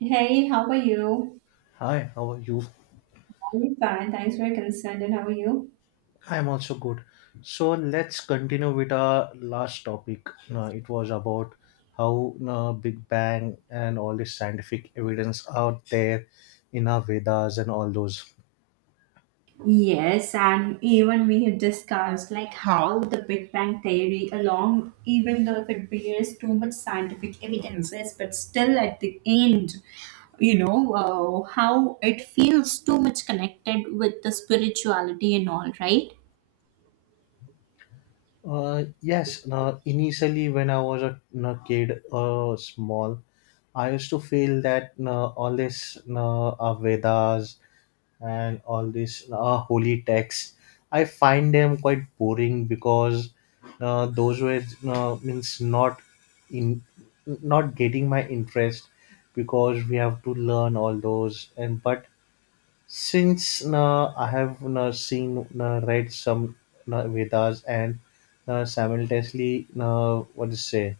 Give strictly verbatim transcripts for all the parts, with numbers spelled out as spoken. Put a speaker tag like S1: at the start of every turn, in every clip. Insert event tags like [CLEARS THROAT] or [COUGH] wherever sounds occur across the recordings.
S1: Hey, how are you?
S2: Hi, how are you?
S1: I'm fine. Thanks for your concern. And how are you?
S2: I'm also good. So let's continue with our last topic. Uh, it was about how uh, Big Bang and all this scientific evidence out there in our Vedas and all those.
S1: Yes, and even we have discussed like how the Big Bang theory, along even though if it bears too much scientific evidences, but still at the end, you know uh, how it feels too much connected with the spirituality and all, right?
S2: Uh, yes, uh, initially when I was a you kid, uh, small, I used to feel that uh, all this uh, our Vedas and all these uh, holy texts. I find them quite boring because uh, those were uh, means not in not getting my interest because we have to learn all those and but since uh, I have uh, seen uh, read some uh, Vedas and uh, simultaneously uh, what to say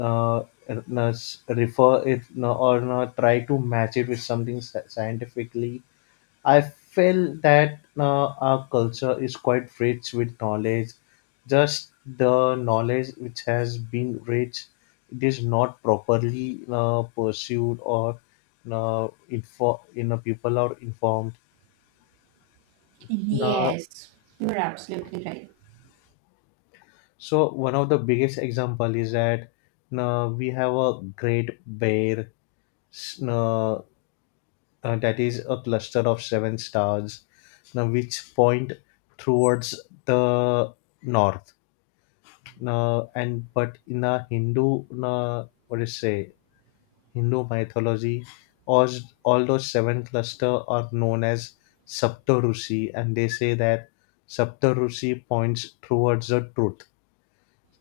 S2: uh, uh, refer it uh, or uh, try to match it with something sci- scientifically. I feel that uh, our culture is quite rich with knowledge. Just the knowledge which has been rich, it is not properly uh, pursued or uh, info, you know, people are informed. Uh,
S1: Yes, you're absolutely right.
S2: so one of the biggest example is that uh, we have a great bear s- uh, uh, that is a cluster of seven stars, now which point towards the north uh, and but in a Hindu, uh, what do you say, Hindu mythology, all, all those seven cluster are known as Saptarushi, and they say that Saptarushi points towards the truth,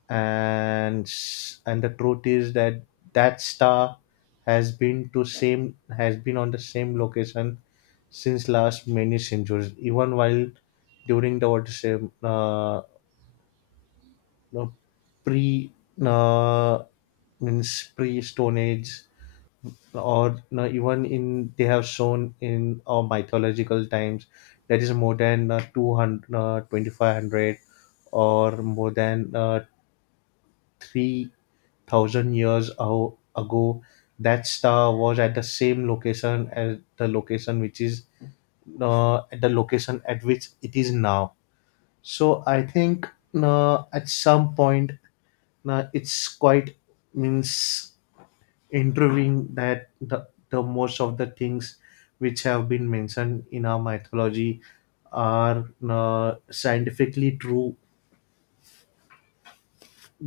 S2: and s- and the truth is that that star has been to same has been on the same location since last many centuries, even while during the what to say uh, know, pre uh, means pre Stone Age, or you know, even in they have shown in our mythological times that is more than uh, two hundred, uh, twenty-five hundred or more than uh, three thousand years ao- ago. That star was at the same location as the location which is uh, at the location at which it is now. So I think uh, at some point now it's quite means interviewing that the, the most of the things which have been mentioned in our mythology are uh, scientifically true.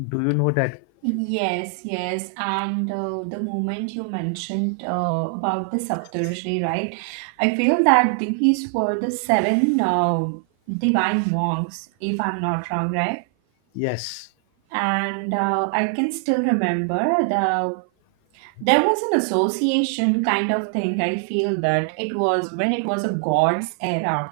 S2: Do you know that?
S1: Yes, yes, and uh, the moment you mentioned uh, about the Saptarshi, right? I feel that these were the seven uh, divine monks, if I'm not wrong, right?
S2: Yes.
S1: And uh, I can still remember the there was an association kind of thing. I feel that it was when it was a god's era,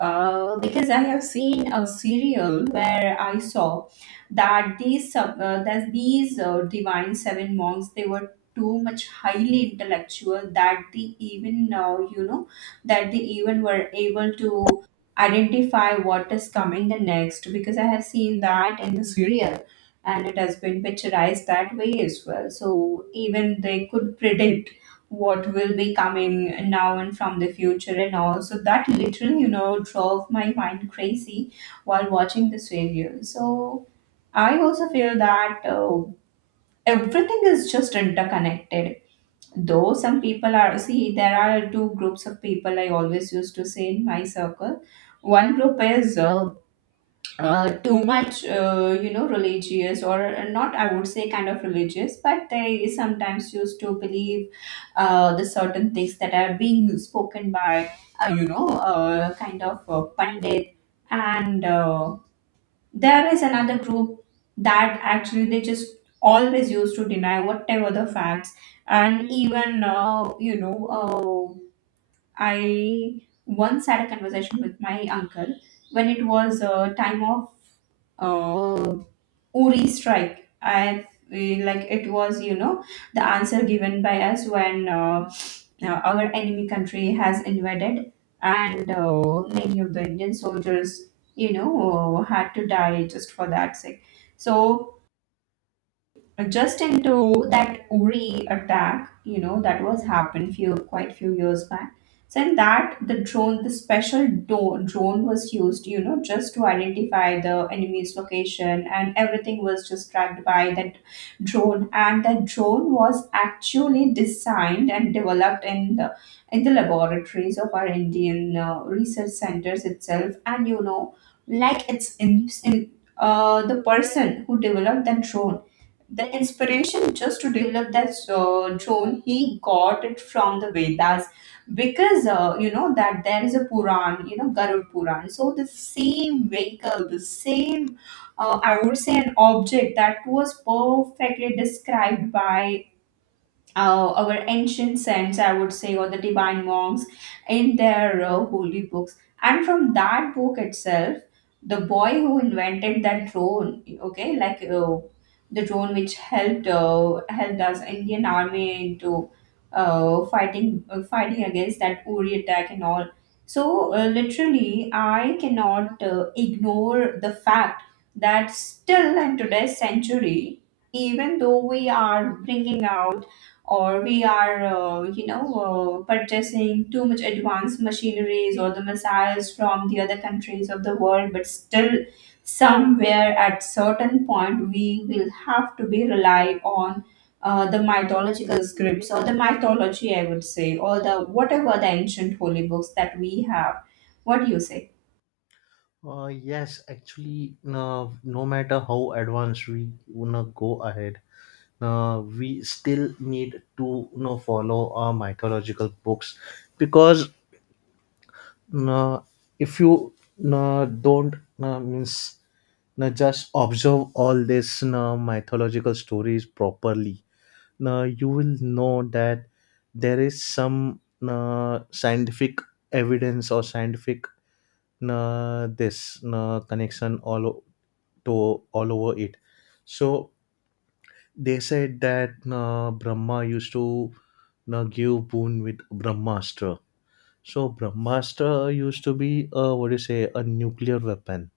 S1: uh, because I have seen a serial where I saw that these sub- uh, that these uh, divine seven monks, they were too much highly intellectual that they even uh, you know, that they even were able to identify what is coming the next, because I have seen that in the serial, and it has been picturized that way as well. So even they could predict what will be coming now and from the future and all. So that literally, you know, drove my mind crazy while watching this video. So I also feel that uh, everything is just interconnected. Though some people are, see, there are two groups of people I always used to say in my circle. One group is uh, uh, too much, uh, you know, religious or uh, not, I would say kind of religious, but they sometimes used to believe uh, the certain things that are being spoken by, uh, you know, uh, kind of uh, Pandit. And uh, there is another group that actually they just always used to deny whatever the facts. And even, uh, you know, uh, I once had a conversation with my uncle when it was uh, time of uh, Uri strike. I feel like it was, you know, the answer given by us when uh, uh, our enemy country has invaded, and uh, many of the Indian soldiers, you know, uh, had to die just for that sake. So, just into that Uri attack, you know, that was happened few quite few years back. So in that, the drone, the special do- drone was used, you know, just to identify the enemy's location, and everything was just tracked by that drone. And that drone was actually designed and developed in the in the laboratories of our Indian uh, research centers itself. And you know, like it's in, in uh, the person who developed that drone, the inspiration just to develop that uh, zone, he got it from the Vedas, because uh, you know that there is a puran, you know, Garud Puran. So the same vehicle, the same, uh, I would say, an object that was perfectly described by uh, our ancient saints, I would say, or the divine monks in their uh, holy books. And from that book itself, the boy who invented that drone, okay, like uh, the drone which helped, uh, helped us Indian army into uh, fighting uh, fighting against that Uri attack and all. So uh, literally, I cannot uh, ignore the fact that still in today's century, even though we are bringing out or we are uh, you know, uh, purchasing too much advanced machineries or the missiles from the other countries of the world, but still somewhere at certain point we will have to be rely on uh, the mythological scripts or the mythology, I would say, or the whatever the ancient holy books that we have. What do you say?
S2: Uh, yes, actually, no, no matter how advanced we wanna go ahead, uh, we still need to you know, follow our mythological books because uh, if you uh, don't uh, means now just observe all these now mythological stories properly. Now you will know that there is some now scientific evidence or scientific now this now connection all o- to all over it. So they said that now Brahma used to now give boon with Brahmastra. So Brahmastra used to be a what do you say a nuclear weapon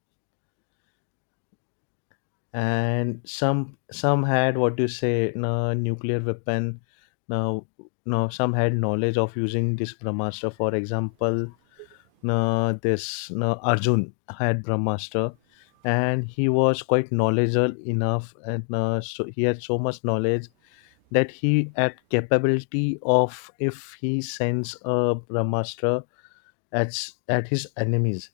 S2: and some some had what you say na nuclear weapon now now some had knowledge of using this brahmastra, for example na this na Arjun had brahmastra and he was quite knowledgeable enough and uh, so he had so much knowledge that he had capability of if he sends a brahmastra at s- at his enemies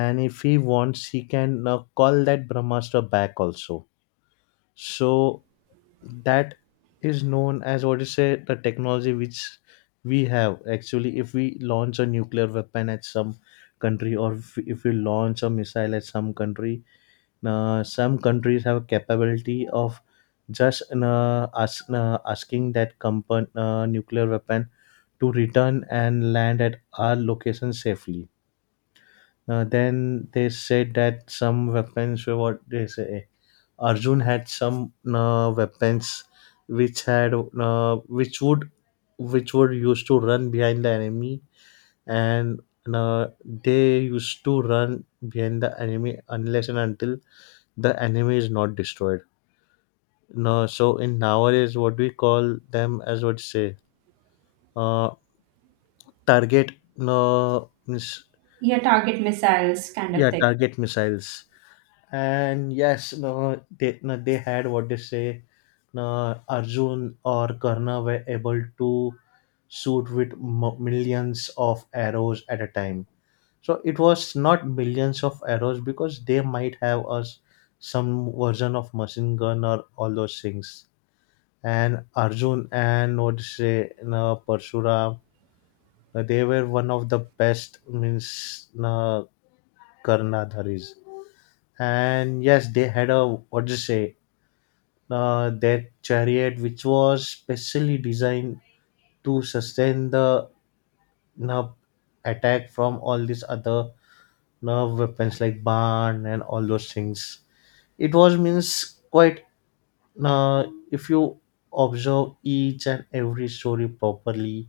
S2: and if he wants he can uh, call that brahmastra back also. So that is known as what you say the technology which we have, actually if we launch a nuclear weapon at some country or if, if we launch a missile at some country, uh, some countries have capability of just uh, ask, uh, asking that compan- uh, nuclear weapon to return and land at our location safely. Uh, then they said that some weapons were what they say Arjun had some uh, weapons which had uh, which would which were used to run behind the enemy and uh, they used to run behind the enemy unless and until the enemy is not destroyed. No, so in nowadays what we call them as what you say uh, target no miss
S1: Yeah, target missiles kind of
S2: yeah
S1: thing.
S2: target missiles. And yes, no, they, no, they had what they say, no, Arjun or Karna were able to shoot with m- millions of arrows at a time. So it was not millions of arrows because they might have us some version of machine gun or all those things. And Arjun and what to say, no, Parshuram, no, they were one of the best means no, Karnadharis. And yes, they had a what to say uh, their chariot, which was specially designed to sustain the uh, attack from all these other uh, weapons like barn and all those things. It was means quite uh, if you observe each and every story properly,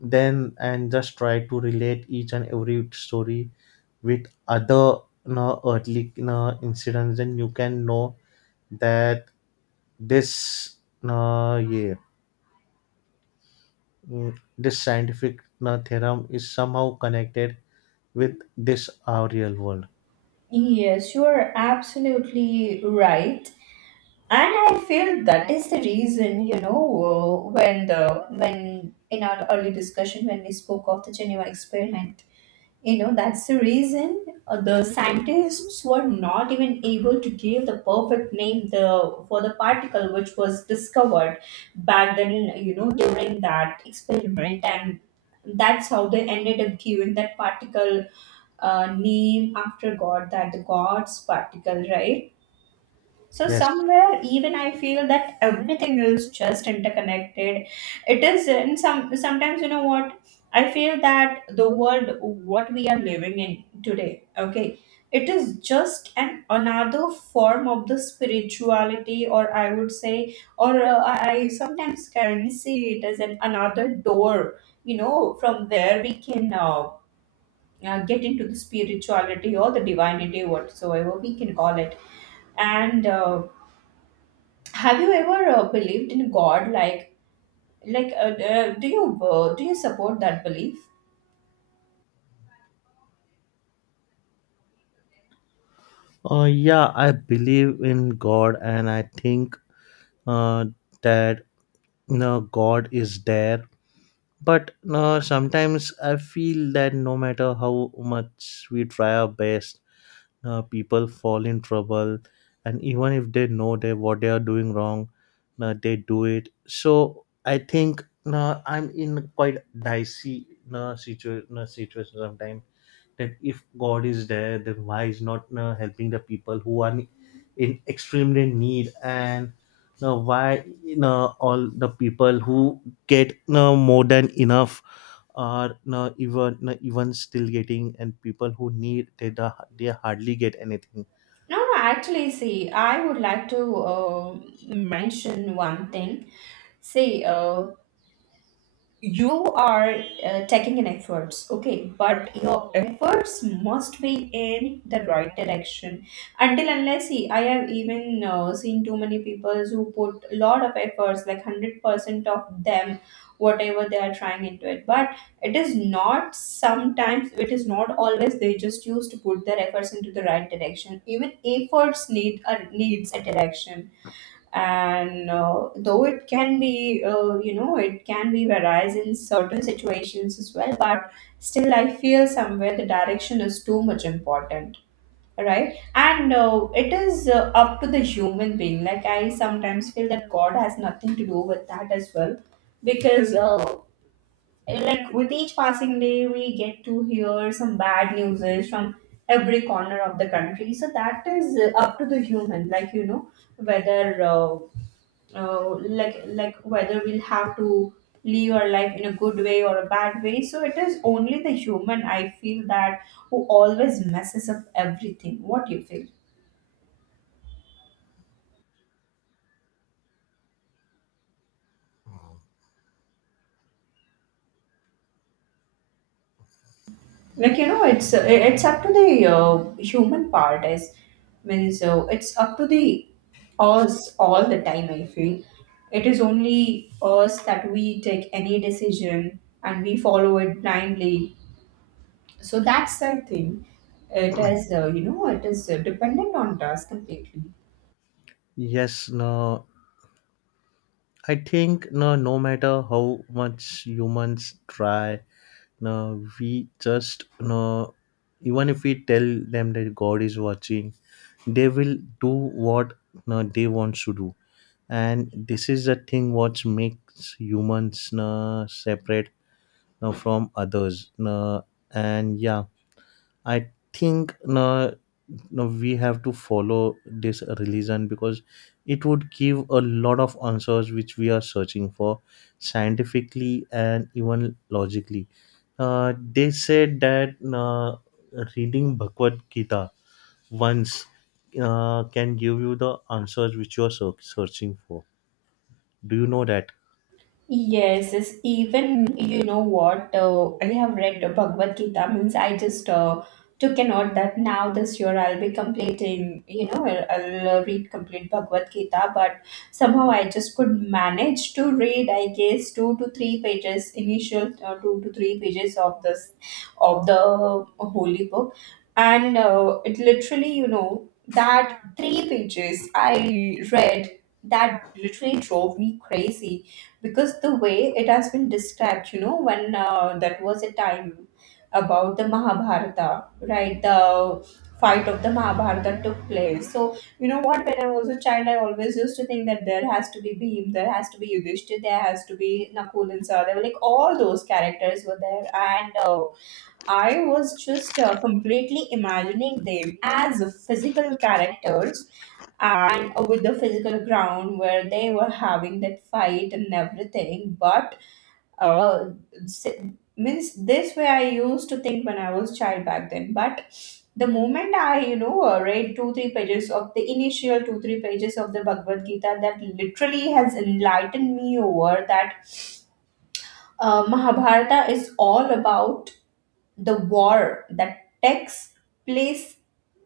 S2: then and just try to relate each and every story with other you know, earthly you know, incidents, then you can know that this uh, yeah mm, this scientific uh, theorem is somehow connected with this our real world.
S1: Yes, you're absolutely right. And I feel that is the reason, you know, uh, when the when in our early discussion when we spoke of the Geneva experiment, you know, that's the reason uh, the scientists were not even able to give the perfect name, the for the particle which was discovered back then, you know, during that experiment. And that's how they ended up giving that particle uh, name after god, that the god's particle, right? So
S2: Yes.
S1: somewhere even I feel that everything is just interconnected. It is in some sometimes, you know what, I feel that the world what we are living in today, okay, it is just an another form of the spirituality, or I would say, or uh, I I sometimes can see it as an another door, you know, from where we can uh, uh, get into the spirituality or the divinity, whatsoever we can call it. And uh, have you ever uh, believed in God? Like, like, uh, uh, do you uh, do you support that belief?
S2: Uh, yeah I believe in god and I think uh, that you know, god is there but uh, sometimes I feel that no matter how much we try our best, uh, people fall in trouble and even if they know they what they are doing wrong, uh, they do it. So I think uh, I'm in quite dicey uh, situation uh, situation sometimes that if god is there then why is not uh, helping the people who are in extremely need and uh, why you all the people who get uh, more than enough are not even not even still getting and people who need they, da- they hardly get anything.
S1: No, no. Actually, see, I would like to uh, mention one thing. See, uh, you are uh, taking an efforts, okay, but your efforts must be in the right direction. Until unless, see, I have even uh, seen too many people who put a lot of efforts, like hundred percent of them, whatever they are trying into it, but it is not sometimes, it is not always they just used to put their efforts into the right direction. Even efforts need a needs a direction. And uh, though it can be uh, you know, it can be varies in certain situations as well, but still I feel somewhere the direction is too much important, right? And uh, it is uh, up to the human being, like I sometimes feel that god has nothing to do with that as well, because uh, like with each passing day we get to hear some bad news from every corner of the country. So that is uh, up to the human, like you know, whether uh, uh, like like whether we'll have to live our life in a good way or a bad way. So it is only the human, I feel, that who always messes up everything. What you feel? Like you know, it's uh, it's up to the uh, human part is means uh, it's up to the us all the time, I feel. It is only us that we take any decision and we follow it blindly. So that's the thing. It is uh, you know, it is uh, dependent on us completely.
S2: Yes, no, I think no, no matter how much humans try, no, we just no, even if we tell them that god is watching they will do what no, they want to do. And this is the thing what makes humans no, separate no, from others no, and yeah I think no, no, we have to follow this religion because it would give a lot of answers which we are searching for scientifically and even logically. Uh, they said that uh, reading Bhagavad Gita once uh, can give you the answers which you are search- searching for. Do you know that?
S1: Yes, yes. Even you know what, uh, I have read the Bhagavad Gita, means I just uh, took a note that now this year I'll be completing, you know, I'll, I'll read complete Bhagavad Gita, but somehow I just could manage to read, I guess, two to three pages, initial uh, two to three pages of this, of the holy book. And uh, it literally, you know, that three pages I read, that literally drove me crazy, because the way it has been described, you know, when uh, that was a time about the Mahabharata, right, the fight of the Mahabharata took place. So you know what, when I was a child, I always used to think that there has to be Bhim, there has to be Yudhishthir, there has to be Nakul and Sahadeva. Like, all those characters were there. And uh, I was just uh, completely imagining them as physical characters, and with the physical ground where they were having that fight and everything. But uh, s- means this way I used to think when I was child back then. But the moment I, you know, uh, read two three pages of the initial two three pages of the Bhagavad Gita, that literally has enlightened me over that uh, Mahabharata is all about the war that takes place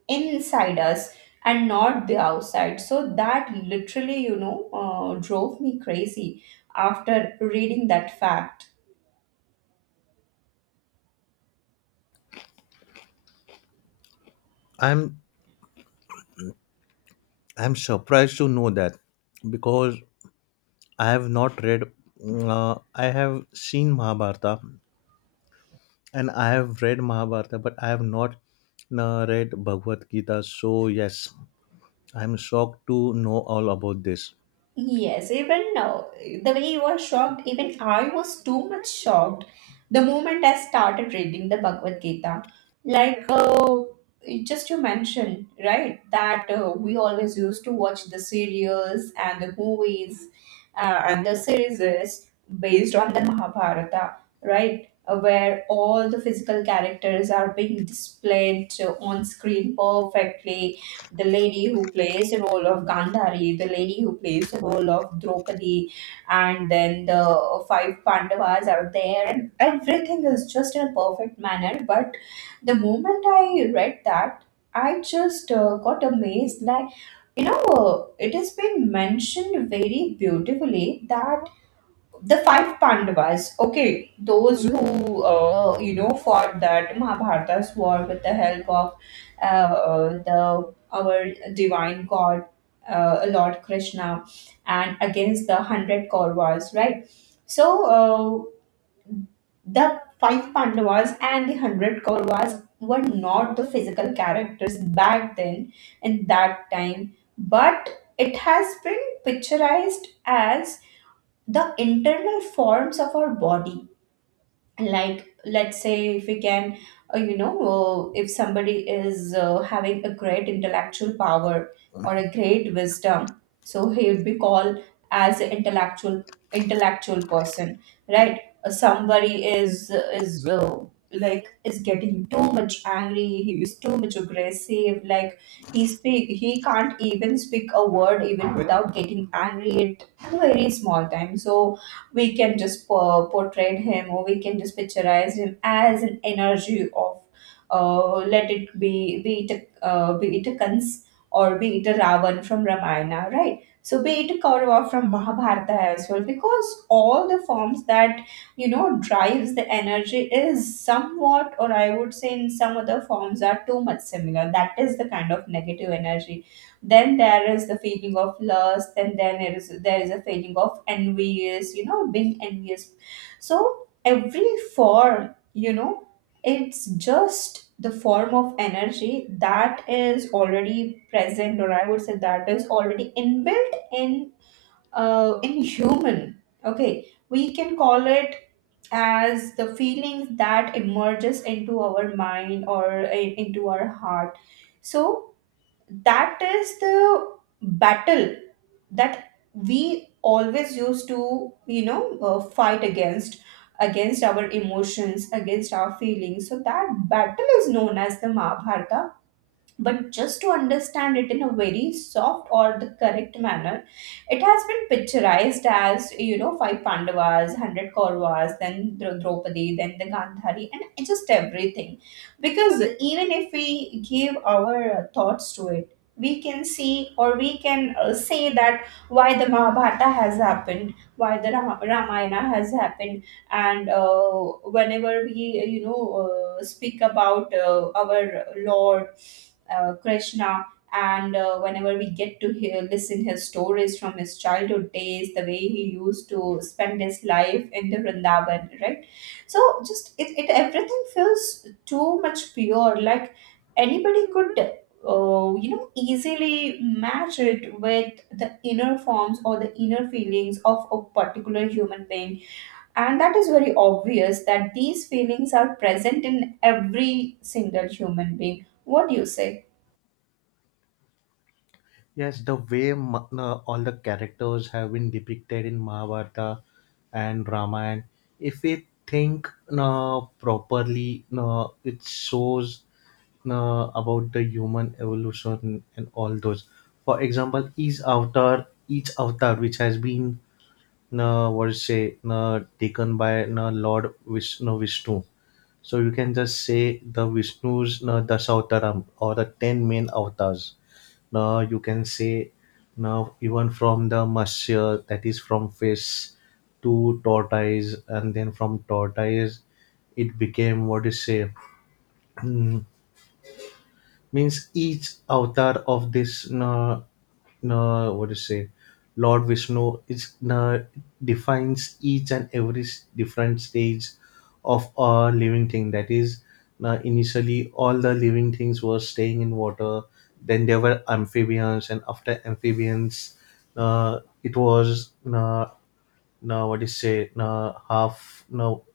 S1: inside us and not the outside. So that literally, you know, uh, drove me crazy after reading that fact.
S2: I'm I'm surprised to know that because I have not read. Uh, I have seen Mahabharata and I have read Mahabharata, but I have not uh, read Bhagavad Gita. So, yes, I'm shocked to know all about this.
S1: Yes, even now, the way you were shocked, even I was too much shocked the moment I started reading the Bhagavad Gita. Like, uh, just you mentioned, right, that uh, we always used to watch the serials and the movies uh, and the series based on the Mahabharata, right, uh, where all the physical characters are being displayed uh, on screen perfectly. The lady who plays the role of Gandhari, the lady who plays the role of Draupadi, and then the five Pandavas are there, and everything is just in a perfect manner. But the moment I read that, I just uh, got amazed. Like, you know, uh, it has been mentioned very beautifully that the five Pandavas, okay, those who uh, you know fought that Mahabharata's war with the help of uh, the our divine God, uh, Lord Krishna, and against the hundred Kauravas, right? So uh, the five Pandavas and the hundred Kauravas were not the physical characters back then in that time, but it has been picturized as the internal forms of our body. Like let's say if we can, uh, you know uh, if somebody is uh, having a great intellectual power or a great wisdom, so he would be called as an intellectual intellectual person, right? Uh, somebody is, uh, is uh, like, is getting too much angry, he is too much aggressive, like he speak he can't even speak a word even without getting angry at a very small time. So we can just po- portray him, or we can just picturize him as an energy of, uh, let it be, be it a, uh, be it a Kans or be it a Ravan from Ramayana, right? So be it a Kaurava from Mahabharata as well, because all the forms that you know drives the energy is somewhat, or I would say in some other forms are too much similar. That is the kind of negative energy. Then there is the feeling of lust, and then there is there is a feeling of envious, you know being envious. So every form, you know it's just the form of energy that is already present, or I would say that is already inbuilt in, uh, in human. Okay, we can call it as the feelings that emerges into our mind or in- into our heart. So that is the battle that we always used to, you know uh, fight against, against our emotions, against our feelings. So that battle is known as the Mahabharata. But just to understand it in a very soft or the correct manner, it has been picturized as, you know five Pandavas, one hundred Kauravas, then Dra- Draupadi, then the Gandhari, and just everything. Because even if we give our thoughts to it, we can see, or we can uh, say that, why the Mahabharata has happened, why the Rama- Ramayana has happened. And uh, whenever we, you know uh, speak about uh, our Lord, uh, Krishna. And uh, whenever we get to hear, listen his stories from his childhood days, the way he used to spend his life in the Vrindavan, right? So just it, it everything feels too much pure. Like anybody could, uh, you know, easily match it with the inner forms or the inner feelings of a particular human being, and that is very obvious that these feelings are present in every single human being. What do you say?
S2: Yes, the way ma- uh, all the characters have been depicted in Mahabharata and Ramayana, if we think uh, properly, uh, it shows uh, about the human evolution and all those. For example, each avatar, each avatar which has been na Varse, na taken by na Lord Vishnu, Vishnu. So you can just say the Vishnu's na Dasavtaram or the ten main avatars. Now you can say now even from the Matsya that is from fish to tortoise and then from tortoise it became what is say [CLEARS THROAT] means each avatar of this uh, uh, what do you say Lord Vishnu is uh, defines each and every s- different stage of a living thing. That is uh, initially all the living things were staying in water, then there were amphibians, and after amphibians uh, it was uh, no what do you say no half no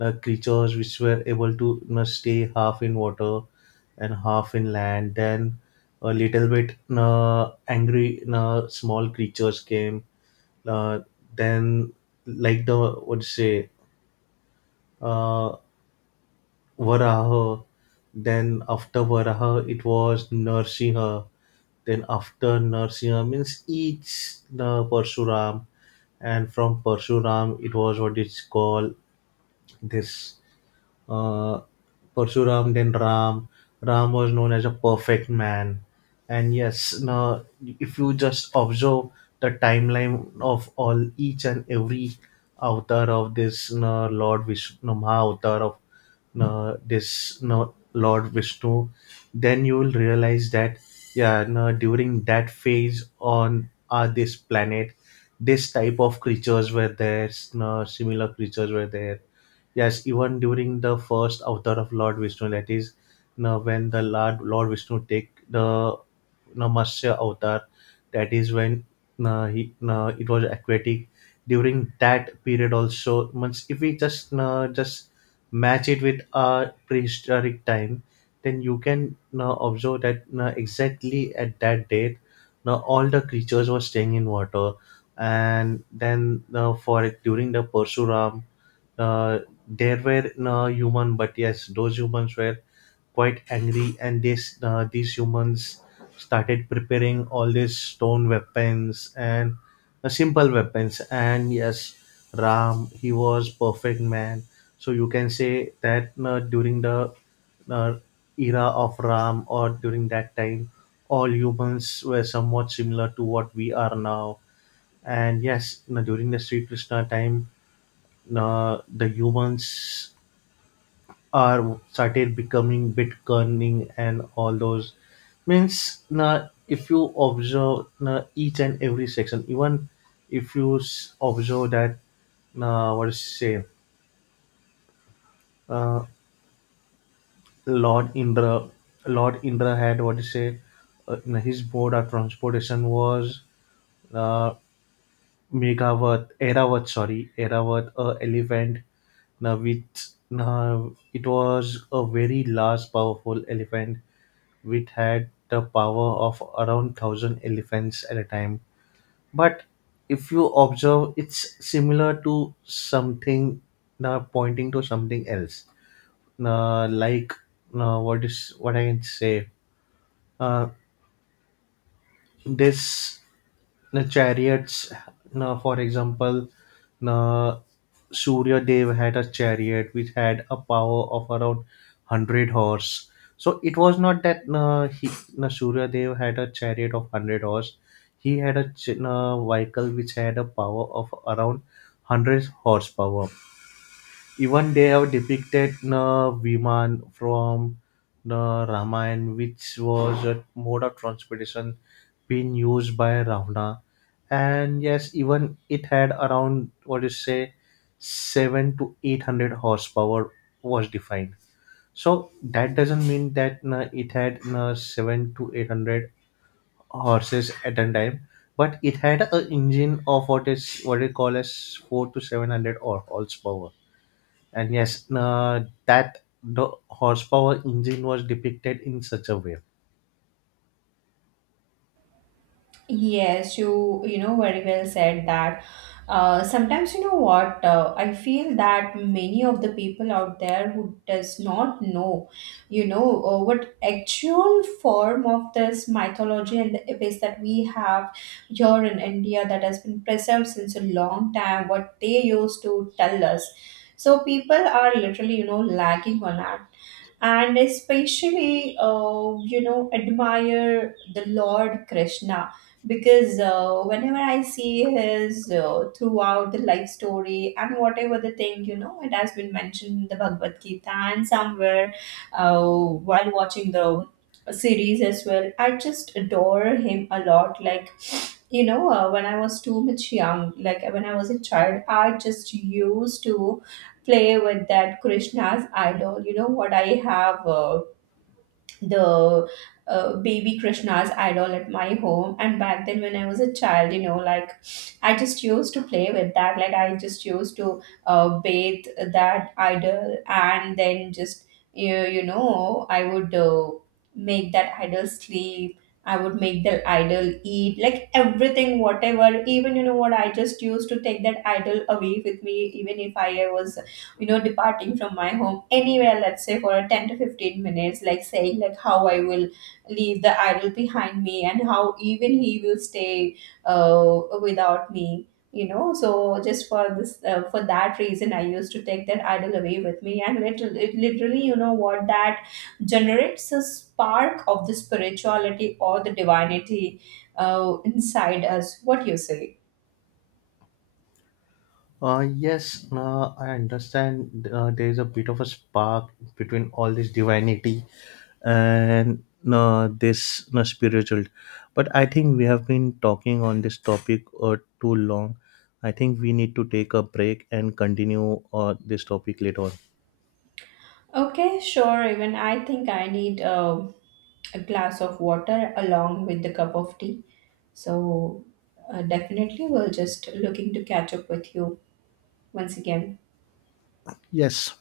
S2: uh, creatures which were able to you know, stay half in water and half in land. Then a little bit uh, angry uh, small creatures came. Uh, then like the what to say uh, Varaha. Then after Varaha, it was Narsiha. Then after Narsiha means each the Parshuram, and from Parshuram, it was what it's called this uh, Parshuram, then Ram. Ram was known as a perfect man. And yes, now if you just observe the timeline of all each and every avatar of this uh, Lord Vishnu, no, Mahavatar of uh, this no, Lord Vishnu, then you will realize that yeah, no, during that phase on uh, this planet, this type of creatures were there, no, similar creatures were there. Yes, even during the first avatar of Lord Vishnu, that is, you know, when the Lord Lord Vishnu take the you know, Matsya avatar, that is when you know, he you know, it was aquatic. During that period, also, once if we just you know, just match it with our prehistoric time, then you can you know, observe that you know, exactly at that date, you know, all the creatures were staying in water, and then you know, for during the Parshuram uh, there were no human, but yes, those humans were quite angry, and this uh, these humans started preparing all these stone weapons and uh, simple weapons. And yes, Ram, he was perfect man. So you can say that uh, during the uh, era of Ram or during that time, all humans were somewhat similar to what we are now. And yes, you know, during the Sri Krishna time, uh, the humans are started becoming bit cunning and all those means now if you observe na, each and every section even if you s- observe that uh, what is say uh, Lord Indra Lord Indra had what is say uh, na, his mode of transportation was uh, मेगावत, Eravat, sorry, Eravat, a elephant. Now, which now it was a very large, powerful elephant, which had the power of around thousand elephants at a time. But if you observe, it's similar to something now pointing to something else. Now, like now, what is what I can say? Uh, this. The chariots na for example na surya dev had a chariot which had a power of around one hundred horse, so it was not that na he na surya dev had a chariot of one hundred horse, he had a ch- na vehicle which had a power of around one hundred horsepower. Even they have depicted the Viman from the Ramayana, which was a mode of transportation being used by Ravana. And yes, even it had around what do you say seven to eight hundred horsepower was defined. So that doesn't mean that uh, it had uh, seven to eight hundred horses at a time, but it had a engine of what is what they call as four to seven hundred or horsepower. And yes, uh, that the horsepower engine was depicted in such a way.
S1: Yes, you you know very well said that. Uh, sometimes you know what, uh, I feel that many of the people out there who does not know, you know, uh, what actual form of this mythology and the epics that we have here in India that has been preserved since a long time, what they used to tell us. So people are literally, you know, lagging on that, and especially, uh, you know, admire the Lord Krishna. Because uh, whenever I see his, uh, throughout the life story, and whatever the thing, you know, it has been mentioned in the Bhagavad Gita, and somewhere uh, while watching the series as well, I just adore him a lot. Like, you know, uh, when I was too much young, like when I was a child, I just used to play with that Krishna's idol. You know what? I have, uh, the uh, baby Krishna's idol at my home. And back then, when I was a child, you know, like I just used to play with that. Like I just used to uh, bathe that idol, and then just, you, you know, I would uh, make that idol sleep. I would make the idol eat, like everything, whatever. Even you know what, I just used to take that idol away with me, even if I was, you know, departing from my home anywhere, let's say for a ten to fifteen minutes, like saying like how I will leave the idol behind me, and how even he will stay uh, without me, you know. So just for this, uh, for that reason I used to take that idol away with me. And literally, it literally, you know what, that generates a spark of the spirituality or the divinity uh, inside us. What you say?
S2: Uh, yes, uh, I understand uh, there is a bit of a spark between all this divinity and uh, this uh, spiritual. But I think we have been talking on this topic uh, too long. I think we need to take a break and continue uh, this topic later on.
S1: Okay, sure. Even I think I need uh, a glass of water along with the cup of tea. So uh, definitely, we'll just looking to catch up with you once again.
S2: Yes.